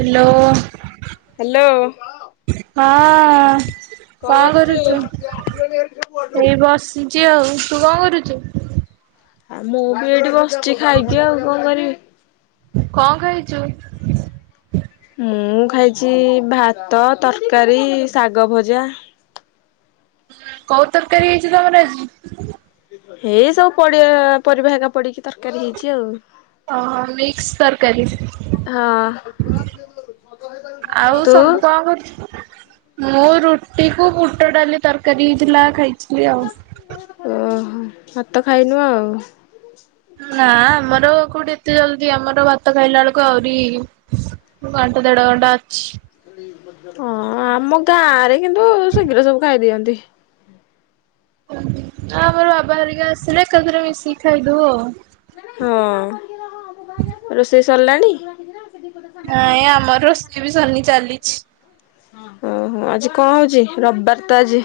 Hello ହଁ hello. ହଁ କଣ କରୁଛୁ, ଏଇ ବସିଛି ଆଉ ତୁ କଣ କରୁ ଛୁ। ଆଉ ମୁଁ ବି ଏଇଠି ବସିଛି ଖାଇକି ଆଉ କଣ କରିବି। କଣ ଖାଇଚୁ? ମୁଁ ଖାଇଛି ଭାତ ତରକାରୀ ଶାଗ ଭଜା। କୋଉ ତରକାରୀ ହେଇଛି ତମର ଆଜି। ଏଇ ସବୁ ପଡିଆ ପରିବା ହେକା ପଡିକି ତରକାରୀ ହେଇଛି ଆଉ। ଓ ହୋ ମିକ୍ସ ତରକାରୀ। ହଁ ଆଉ ତୁ। ସବୁ କଣ କରୁଛୁ? ମୁଁ ରୁଟି କୁ ବୁଟ ଡାଲି ତରକାରୀ ହେଇଥିଲା ଖାଇ ଓହୋ ଭାତ ଖାଇନୁ ଆଉ। ନା ଆମର କୋଉଠି ଏତେ ଜଲଦି ଆମର ଭାତ ଖାଇଲା ବେଳକୁ ଆହୁରି। ମୁଁ ଘଣ୍ଟା ଦେଢ ଘଣ୍ଟା ଅଛି ହଁ ଆମକୁ ଗାଁ ରେ କିନ୍ତୁ ଶୀଘ୍ର ସବୁ ଖାଇଦିଅନ୍ତି [inaudible] ହଁ ଆମର ବାବା ହେରିକା ଆସିଲେ। ଏକା ଥରେ ମିଶିକି ଖାଇ ଦଉ ହଁ ଚଲାଣି ନାଇଁ ଆମର ରୋଷେଇ ବି ସନି ଚାଲିଛି ଓହୋ ଆଜି କଣ ହଉଛି ରବିବାର ତ ଆଜି?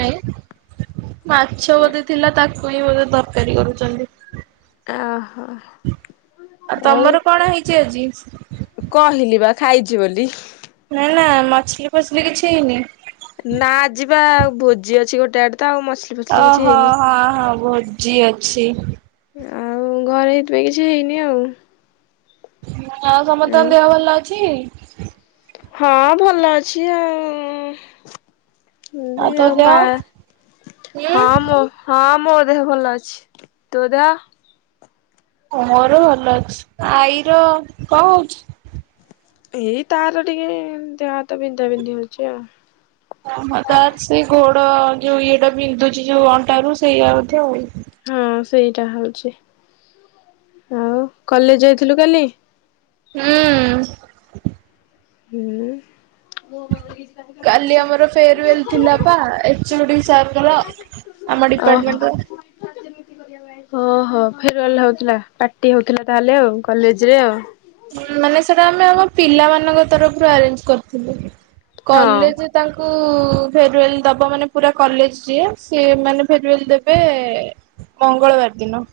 ନ ମାଛ ବୋଧେ ଥିଲା ତାକୁ ହିଁ ବୋଧେ ତରକାରୀ କରୁଛନ୍ତି ଓହୋ ଆଉ ତମର କଣ ହେଇଛି ଆଜି? କହିଲି ବା ଖାଇଛି ବୋଲି ନା ନା ମଛଲି ଫଛଲି କିଛି ହେଇନି ନା ଆଜି ପା ଭୋଜି ଅଛି ଗୋଟେ ଆଡେ ତ ଆଉ ମଛଲି ଫଛଲି କିଛି ଓହୋ ହେଇନି। ହଁ ହଁ ଭୋଜିି ଅଛି। ଆଉ ଘରେ ଏଇଥିପାଇଁ କିଛି ହେଇନି ଆଉ ହଉ ସମସ୍ତଙ୍କ ଦେହ ଭଲ ଅଛି ହଁ ଭଲ ଅଛି ଆଉ ଦି ତୋ ଆଉ ଦେହ? ମା ହଁ ହୁଁ ମୁ ହଁ ମୁ ମୋ ଦେହ ଭଲ ଅଛି ତୋ ଦେହ ମୋର ଭଲ ଅଛି ଆଈର କଣ ହଉଛି? ଏଇ ତାର ଟିକେ ଦେହ ହାତ ବିନ୍ଧା ବିନ୍ଧି ହଉଛି ଆଉ ତ ସେ ଗୋଡ ଯୋଉ ଇଏଟା ବିନ୍ଧୁଛି ଯୋଉ ଅଣ୍ଟା ରୁ ସେଇଆ ବୋଧେ ଆଉ ହଁ ସେଇଟା ହଉଛି ଆଉ କଲେଜ ଯାଇଥିଲୁ କାଲି ହୁଁ ହୁଁ କାଲି ଆମର ଫେରୱେଲ ଥିଲା ପା ଏଚଡି ସାରର୍ଙ୍କର ଆମର ଓହୋ। ଡିପାର୍ଟମେଣ୍ଟର ଓହୋ ଫେରୱଲ ହଉଥିଲା ପାର୍ଟି ହଉଥିଲା ତାହେଲେ ଆଉ କଲେଜରେ ଆଉ ମାନେ ସେଟା ଆମେ ଆମ ପିଲାମାନଙ୍କ ତରଫରୁ ଆରେଞ୍ଜ କରିଥିଲୁ। ହଁ। କଲେଜ ତାଙ୍କୁ ଫେରୟୋଲ ଦବ ମାନେ ପୁର କଲେଜ ସିଏ ସିଏ ମାନେଫେରୟାଲ ଦେବେ ମଙ୍ଗଳବାର ଦିନ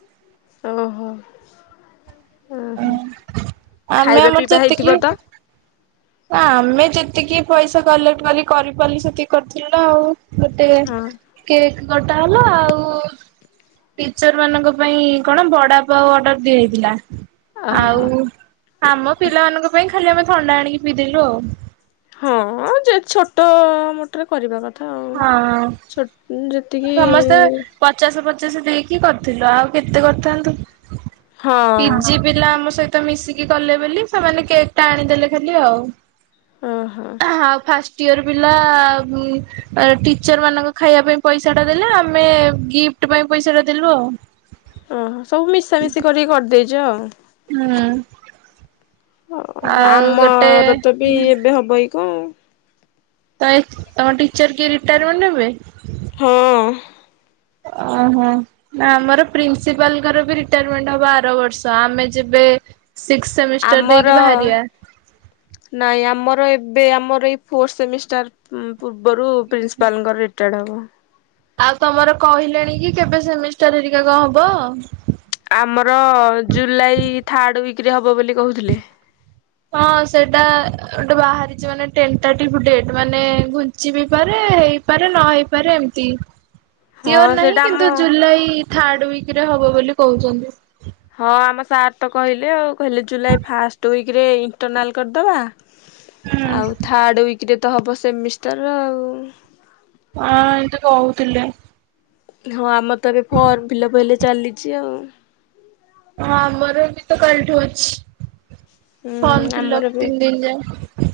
ଓ ହୋ ଓହୋ ଖାଇବା ପିଇବା ହେଇଥିବ ତ ନା ଆମେ ଯେତିକି ପଇସା କଲେକ୍ଟ କରି କରିପାରିଲୁ ସେତିକି କରିଥିଲୁ ନା ଆଉ ଗୋଟେ କେକ୍ ଗଟା ହେଲା ଆଉ ଟିଚର ମାନଙ୍କ ପାଇଁ କଣ ବଡା ପା ଅର୍ଡର ଦିଆଯାଇଥିଲା ଓହୋ ଆଉ ଆମ ପିଲାମାନଙ୍କ ପାଇଁ ଖାଲି ଆମେ ଥଣ୍ଡା ଆଣିକି ପିଇଦେଲୁ ଆଉ ହଁ ଯେ ଛୋଟ ମୋଟରେ କରିବା କଥା ଆଉ। ହଁ ଛୋ ଯେତିକି ସମସ୍ତେ ପଚାଶ ପଚା ଦେଇକି କରିଥିଲୁ ଆଉ କେତେ କରିଥାନ୍ତୁ ହଁ ପିଜି ପିଲା ଆମ ସହିତ ତ ମିଶିକି କଲେ ବୋଲି ସେମାନେ କେକ୍ ଟା ଆଣିଦେଲେ ଖାଲି ଆଉ। ଓହୋ। ଆଉ ଫାଷ୍ଟ ଇୟର ପିଲା ଉ ଚାପରେ ଟିଚର ମାନଙ୍କ ଖାଇବା ପାଇଁ ପଇସାଟା ଦେଲେ ଆମେ ଗିପ୍ଟ ପାଇଁ ପଇସାଟା ଦେଲୁ ଆଉ। ଓହୋ ସବୁ ମିଶାମିଶି କରିକି କରିଦେଇଛ ଆଉ। ହୁଁ‌। ଓହୋ ଆମର ତ ବି ଏବେ ହବ ଏଇ କଣ। ତ ଏ ତମ ଟିଚର କିଏ ରିଟାୟାରମେଣ୍ଟ ନେବେ। ହଁ। ଓହୋ ନା ଆମର ପ୍ରିନ୍ସିପାଲଙ୍କର ବି ରିଟାରମେଣ୍ଟ ହବ ଆର ବର୍ଷ ଆମେ ଯେବେ ବେ ଆମର ନାଇଁ ଆମର ଏ ବେ ଆମର ଏଇ ଫୋର୍ସ ସେମିଷ୍ଟାର ପୂର୍ବରୁ ପ୍ରିନ୍ସିପାଲଙ୍କର ରିଟାୟାର୍ଡ ହବ। ଆଉ ତମର କହିଲେଣି କି କେବେ ସେମିଷ୍ଟାରରିକାକ ହବ। ଆମର ଜୁଲାଇ ଥାର୍ଡ ୱିକରେ ହବ ବୋଲି କହୁଥିଲେ। ହଁ ସେଇଟା ଗୋଟେ ବାହାରିଚି ମାନେ ଟେନ୍ ତାଟିଫୁଡେଟ୍ ମାନେ ଘୁଞ୍ଚି ବି ପାରେ ହେଇପାରେ ନ ହେଇପାରେ ଏମିତି ହଁ ସିଓର ନାହିଁ ସେଇଟା କିନ୍ତୁ ଆମ ଜୁଲାଇ ଥାର୍ଡ ୱିକ ରେ ହବ ବୋଲି କହୁଛନ୍ତି। ହଁ ଆମ ସାର୍ ତ କହିଲେ ଆଉ କହିଲେ ଜୁଲାଇ ଫାଷ୍ଟ ିକରେ ଇଣ୍ଟରନାଲ କରିଦବା। ହୁଁ ଆଉ ଥାର୍ଡ ୱିକରେ ତ ହବ ସେମିଷ୍ଟାର ଆଉ। ହଁ ଏମିନ୍ତି କହୁଥିଲେ। ହଁ ଆମର ତ ଏବେ ଫର୍ମ ଫିଲବ୍ ହେଲେ ଚାଲିଚି ଆଉ। ହଁ ଆମୋର ବି ତ କାଲିଠୁ ଅଛି। ହୁଁ ବଦ୍ଦଥିଲା ଆମର ବି ତିନି ଦିନି ଯାଏ।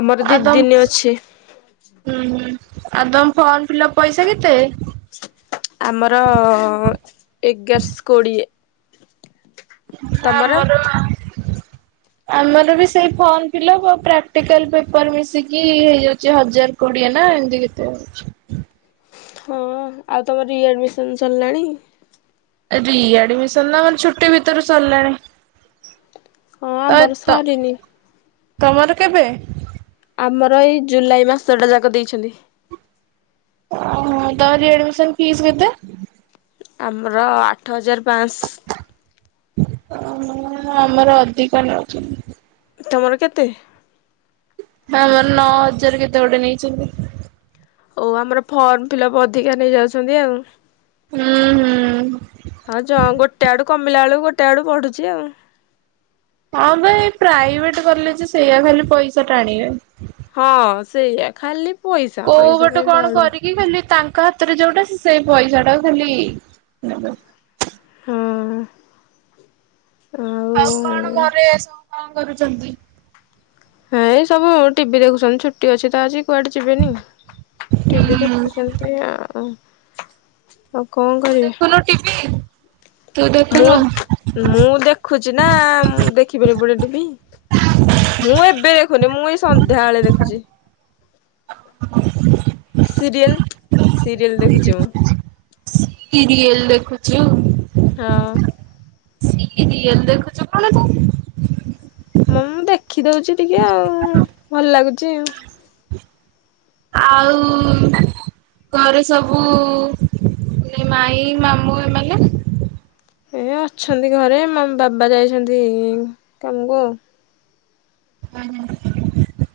ଆମର ଆଉ ତମ ଦିଦିନୀ ଅଛି। ହୁଁ ହୁଁ ଆଉ ତମ ଫର୍ମ ଫିଲଅପ ପଇସା କେତେ। ଆମର ଅ, ଅ, ଏଗାରଶ କୋଡ଼ିଏ। ହଁ ତମର? ଆମର ଆମର ବି ସେଇ ଫର୍ମ ଫିଲଅପ ଆ ପ୍ରାକ୍ଟିକାଲ ପେପର୍ ମିଶିକି ହେଇଯାଉଚି ହଜାର କୋଡ଼ିଏ ନା ଏମିତି କେତେ ଅଛି। ହଁ ଆଉ ତମର ରି ଆଡ଼ମିଶନ୍ ସରିଲାଣି। ରି ଆଡମିଶନ୍ ତ ଛୁଟି ଭିତରୁ ସରିଲାଣି। ହଁ ତ ଆମର ତ ସରିନୀ। ତମର କେବେ। ଆମର ଏଇ ଜୁଲାଇ ମାସଟା ଯାକ ଦେଇଛନ୍ତି। ଓହୋ ତମ ରି ଆଡ଼ମିଶନ୍ ଫିସ୍ କେତେ। ଆମର ଆଠ ହଜାର ପାସ୍। ଆମର ଆମର ଅଧିକ ନଉଛନ୍ତି। ତମର କେତେ। ଆମର ନଅ ହଜାର କେତେ ଗୋଟେ ନେଇଛନ୍ତି। ଓ ଆମର ଫର୍ମ ଫିଲପ୍ ଅଧିକା ନେଇ ଯାଉଛନ୍ତି ଆଉ। ହୁଁ ହୁଁ। ହଁ ଯ ଗୋଟେ ଆଡ଼ୁ କମିଲା ବେଳୁ ଗୋଟେ ଆଡ଼ୁ ବଢ଼ୁଚି ଆଉ। ହଁ ଭାଇ ଏ ପ୍ରାଇଭେଟ୍ କଲେଜ୍ ସେଇଆ ଖାଲି ପଇସା ଟା ଆଣିବେ। ହଁ ସେଇଆ ଖାଲି ପଇସା କୋଉ ପଇସା ପଟେ ପାଇଁ କଣ ବାଉଳ କରିକି ଖାଲି ତା ଙ୍କ ହାତରେ ଯୋଉଟା ସେ ପଇସା ଟା ଖାଲି ନେବେ। ହୁଁ। ଆଉ କଣ ଘରେ ସବୁ କଣ କରୁଛନ୍ତି। ହେଇ ସବୁ ଟିଭି ଦେଖୁଛନ୍ତି ଛୁଟି ଅଛି ତ ଆଜି କୁଆଡ଼େ ଯିବେନି। ଟିଭିି ହୁଁ ଦେଖୁଛନ୍ତି ଆଉ। ଆଉ କଣ ତୁ କରିବେ ଦେଖୁନୁ ଟିଭିି? ମୁଁ ମୁଁ ଦେଖୁଛି ନା ମୁ ଦେଖିବିନି ପୁଣି ଟିଭି। ମୁଁ ଏବେ ଦେଖୁନି ମୁଁ ଏଇ ସନ୍ଧ୍ୟାବେଳେ ଦେଖୁଛି। ସିରିଏଲ୍। ସିରିଏଲ୍ ଦେଖୁଛି ମୁଁ। ସିରିଏଲ ଦେଖୁଛୁ। ହଁ। ସିରିଏଲ୍ ଦେଖୁଛୁ କଣ ମୁଁ ମୁଁ ଦେଖିଦଉଛି ଟିକେ ଆଉ ଭଲ ଲାଗୁଛି। ଆଉ ଘରେ ସବୁ ମାଇଁ ମାମୁଁ ଏମାନେ? ଏ ଅଛନ୍ତି ଘରେ ବାବା ଯାଇଛନ୍ତି କାମକୁ ଆଉ। [unintelligible]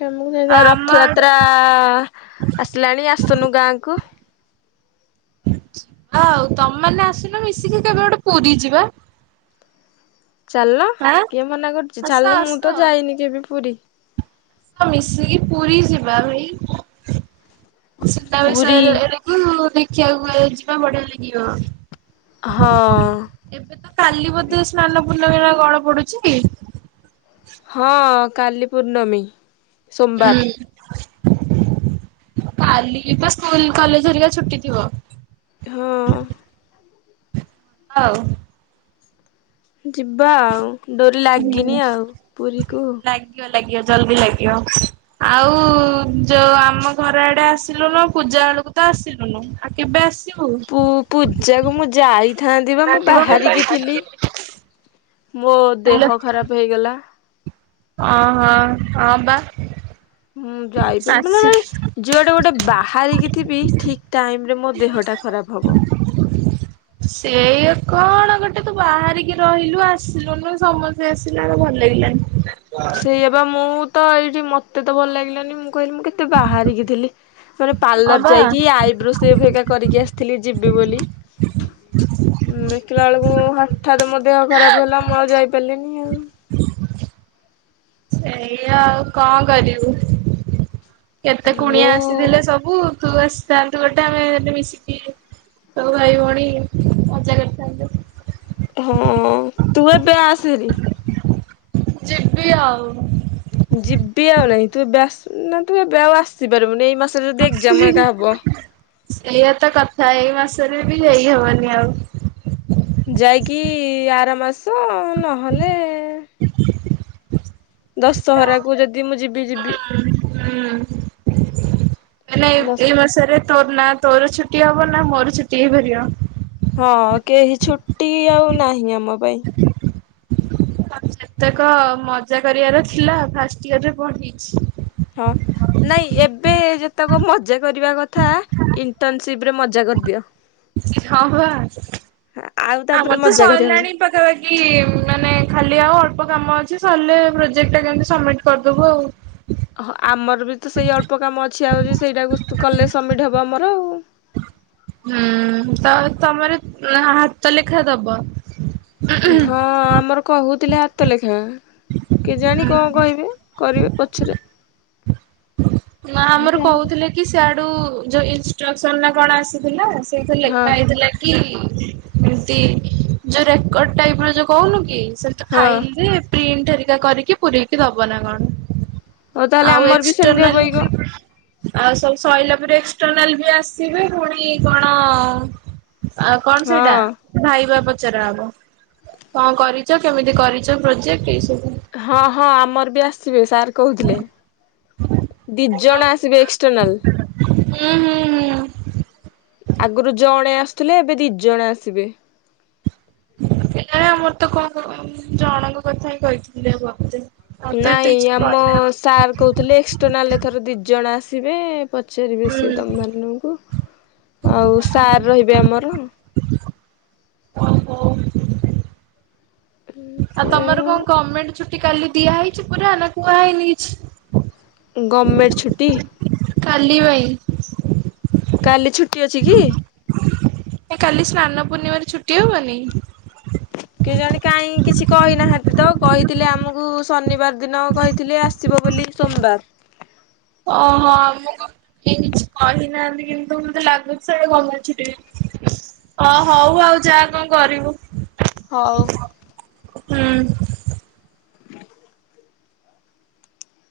କାମକୁ ଯା ଆମ ଆଡେ ରଥଯାତ୍ରା ଆସିଲାଣି ଆସୁନୁ ଗାଁ କୁ। ଆଉ ତମେମାନେ ଆସୁନ ମିଶିକି କେବେ ଗୋଟେ ପୁରୀ ଯିବା। ଚାଲୁନ ଆଁ କିଏ ମନା କରୁଛି ଆସ ଚାଲ ଆସ। ମୁଁ ତ ଯାଇନି କେବେ ପୁରୀ। ମିଶିକି ପୁରୀ ଯିବା [unintelligible] ସୁନାବେଶ ପୁରୀ ଏ ଏଡ଼କୁ ଦେଖିବାକୁ ଯିବା ବଢ଼ିଆ ଲାଗିବ। ହଁ। ଏବେ ତ କାଲି ବୋଧେ ସ୍ନାନ ପୂର୍ଣ୍ଣମୀ ନା କଣ ପଡୁଛି? ହଁ କାଲି ପୂର୍ଣ୍ଣମୀ। ସୋମବାର ହୁଁ। କାଲି ବା ସ୍କୁଲ କଲେଜ ହେରିକା ଛୁଟି ଥିବ। ହୁଁ। ହଉ। ଯିବା ଆଉ ଡୋରି ହୁଁ। ଲାଗିନି ଆଉ ପୁରୀକୁ। ଲାଗିବ ଲାଗିବ ଜଲଦି ଲାଗିବ ଆଉ ଯୋଉ ଆମ ଘର ଆଡ଼େ ଆସିଲୁନି ପୂଜା ବେଳକୁ ତ ଆସିଲୁନୁ ଆଉ କେବେ ଆସିବୁ? ପୂଜା କୁ ମୁଁ ଯାଇ ଥାନ୍ତି ବା ମୁଁ ହାଲୋ ବାହାରିକି ଥିଲି ମୋ ଦେହ ଖରାପ ହେଇଗଲା। ଓ ହଁ ହ ବା। ହୁଁ ଯାଇପାରିବି ନା ଆସି ନାଇଁ ଯୁଆଡ଼େ ଗୋଟେ ବାହାରିକି ଥିବି ଠିକ୍ ଟାଇମ୍ ରେ ମୋ ଦେହ ଟା ଖରାପ ହବ। ସେଇ କଣ ଗୋଟେ ତୁ ବାହାରିକି ରହିଲୁ ଆସିଲୁୁନୁ ସମସ୍ତେ ଆସିଲାଲୁ ଭଲ ଲାଗିଲାନି। ସେଇଆ ବା ମୁଁ ତ ଏଇଠି ମତେ ତ ଭଲ ଲାଗିଲାନି ମୁଁ କହିଲି ମୁଁ କେତେ ବାହାରିକି ଥିଲି ମାନେ ହଁ ପାର୍ଲର ବା। ଯାଇକି ଆଇବ୍ରୋ ସେଫ୍ ହେଇକା କରିକି ଆସିଥିଲି। ଯିବି ବୋଲି ଦେଖିଲା ବେଳକୁ ହଠାତ୍ ମୋ ଦେହ ଖରାପ ହେଲା ମୁଁ ଆଉ ଯାଇପାରିଲିନି ଆଉ ଏଇଆ ଆଉ କଣ କରିବୁ କେତେ କୁଣିଆ ମୁଁ ଆସିଥିଲେ ସବୁ ତୁ ଆସିଥାନ୍ତୁ ଗୋଟେ ଆମେ ମିଶିକି ସବୁ ଭାଇ ଭଉଣୀ ମଜା କରିଥାନ୍ତେ। ହଁ ତୁ ଏବେ ଆସେ ହେରି। ଯିବି ଆଉ ଯିବି ଆଉ ନାଇଁ ତୁ ଏବେ ଆସ୍ ନା ତୁ ଏବେ ଆଉ ଆସିପାରିବୁନି ଏଇ ମାସ ଏଇଆ ତ କଥା ଏଇ ମାସ୍ ରେ ବି ଯାଇ ହବନି ଆଉ ଯାଇକି ଆର ମାସ ନହେଲେ ଦଶହରାକୁ ଯଦି ମୁଁ ଯିବି ଯିବି। ନାଇଁ ଦଶ ଏପ୍ରିଲ୍ ମାସରେ ତୋ ନା ତୋର ଛୁଟି ହବ ନା ମୋର ଛୁଟି ହେଇପାରିବ। ହଁ କେହି ଛୁଟି ଆଉ ନାହିଁ, ଆମ ପାଇଁ। ଯେତେକ ମଜା କରିବାର ଥିଲା ଫାଷ୍ଟ ଇୟରରେ ପଢିଛି। ହଁ ନାଇଁ ଏବେ ଯେତେକ ମଜା କରିବା କଥା ଇଣ୍ଟର୍ନସିପରେ ମ ମଜା କରଦିଅ। ହଁ ବା ଆଉ ତାପରେ ଆମର ତ ମଜା କରିହବନି। ସରିଲାଣି ପାଖାପାଖି ମାନେ ଖାଲି ଆଉ ଅଳ୍ପ କାମ ଅଛି ସରିଲେ ପ୍ରୋଜେକ୍ଟ ଟା କେମତି ସବମିଟ୍ କରିଦବୁ ଆଉ। ହଁ ଆମର ବି ତ ସେଇ ଅଳ୍ପ କାମ ଅଛି ଆଉଛି ସେଇଟାକୁ କଲେ ସବମିଟ୍ ହବ ଆମର ଆଉ। ହୁଁ ତ ତମର ହାତ ଲେଖା ଦବ। ହଁ ଆମର କହୁଥିଲେ ହାତ ଲେଖା। କେଜାଣି କଣ କହିବେ କରିବେ ପଛରେ। ନା ଆମର କହୁଥିଲେ କି ସିଆଡୁ ଯୋଉ ଇନଷ୍ଟ୍ରକ୍ସନ ନା କଣ ଆସିଥିଲା ସେଇଥିରେ ହଁ ଲେଖା ହେଇଥିଲା କି ଏମତି ଯୋଉ ରେକର୍ଡ ଟାଇପର ଯୋଉ କହୁନୁ କି ସେମିତି ହଁ। ଫାଇଲରେ ପ୍ରିଣ୍ଟ ହେରିକା କରିକି ପୁରେଇକି ଦବ ନା କଣ। ହଉ ତାହେଲେ ଆମର ବି ସ ଇଣ୍ଟରନାଲ ଆଉ ସବୁ ସରିଲା ପରେ ଏକ୍ସର୍ଟନାଲ ବି ଆସିବେ ପୁଣି କଣ ଆଉ କଣ ହଁ ସେଇଟା ଭାଇବା ପ ପଚରା ହବ କଣ କରିଚ କେମିତି କରିଚ ପ୍ରୋଜେକ୍ଟ ଏଇସବୁ ହଁ ହଁ ଆମର ବି ଆସିବେ ସାର୍ କହୁଥିଲେ। ଦି ତ ଜଣ ଆସିବେ ଏକ୍ସଟର୍ନାଲ। ହୁଁ ହୁଁ ହୁଁ ଥିଲେ ଏବେ ଦିଜଣ ଆସିବେ। ନାଇଁ ଆମର ତ କଣ କ ଜଣଙ୍କ କଥା ହିଁ କହିଥିଲି ମତେ। ନାଇଁ ଆମ ସାର୍ କହୁଥିଲେ ଏକ୍ସଟର୍ନାଲ ଏଥର ଦିଜଣ ଆସିବେ, ପ ପଚାରିବେ ସିଏ ହୁଁ ତମ ମାନଙ୍କୁ ଆଉ ସାର୍ ରହିବେ ଆମର। ଓହୋ। ଆଉ ସେ ତମର କଣ ଗମେଣ୍ଟ ଛୁଟି କାଲି ଦିଆ ହେଇଚି ପୁରା, ନା କୁହା ହେଇନି କିଛି? ଗଭର୍ଣମେଣ୍ଟ ଛୁଟି କାଲିି ବାଇ। କାଲି ଛୁଟି ଅଛି କି? ଏ କାଲି ସ୍ନାନ ପୂର୍ଣ୍ଣିମାରେ ଛୁଟି ହବନି। କେଜାଣି କାଇଁ କିଛି କହିନାହାନ୍ତି ତ କହିଥିଲେ ଆମ କୁ ଶନିବାର ଦିନ କହିଥିଲେ ଆସିବ ବୋଲି ସୋମବାର। ଓହୋ ଆମର ତ କିଛି କହିନାହାନ୍ତି କିନ୍ତୁ ମତେ ଲାଗୁଛି ସେ ଗମେଣ୍ଟ ଛୁଟି ଅ ହଉ ଆଉ ଯା କଣ କରିବୁ। ହଉ। ହୁଁ।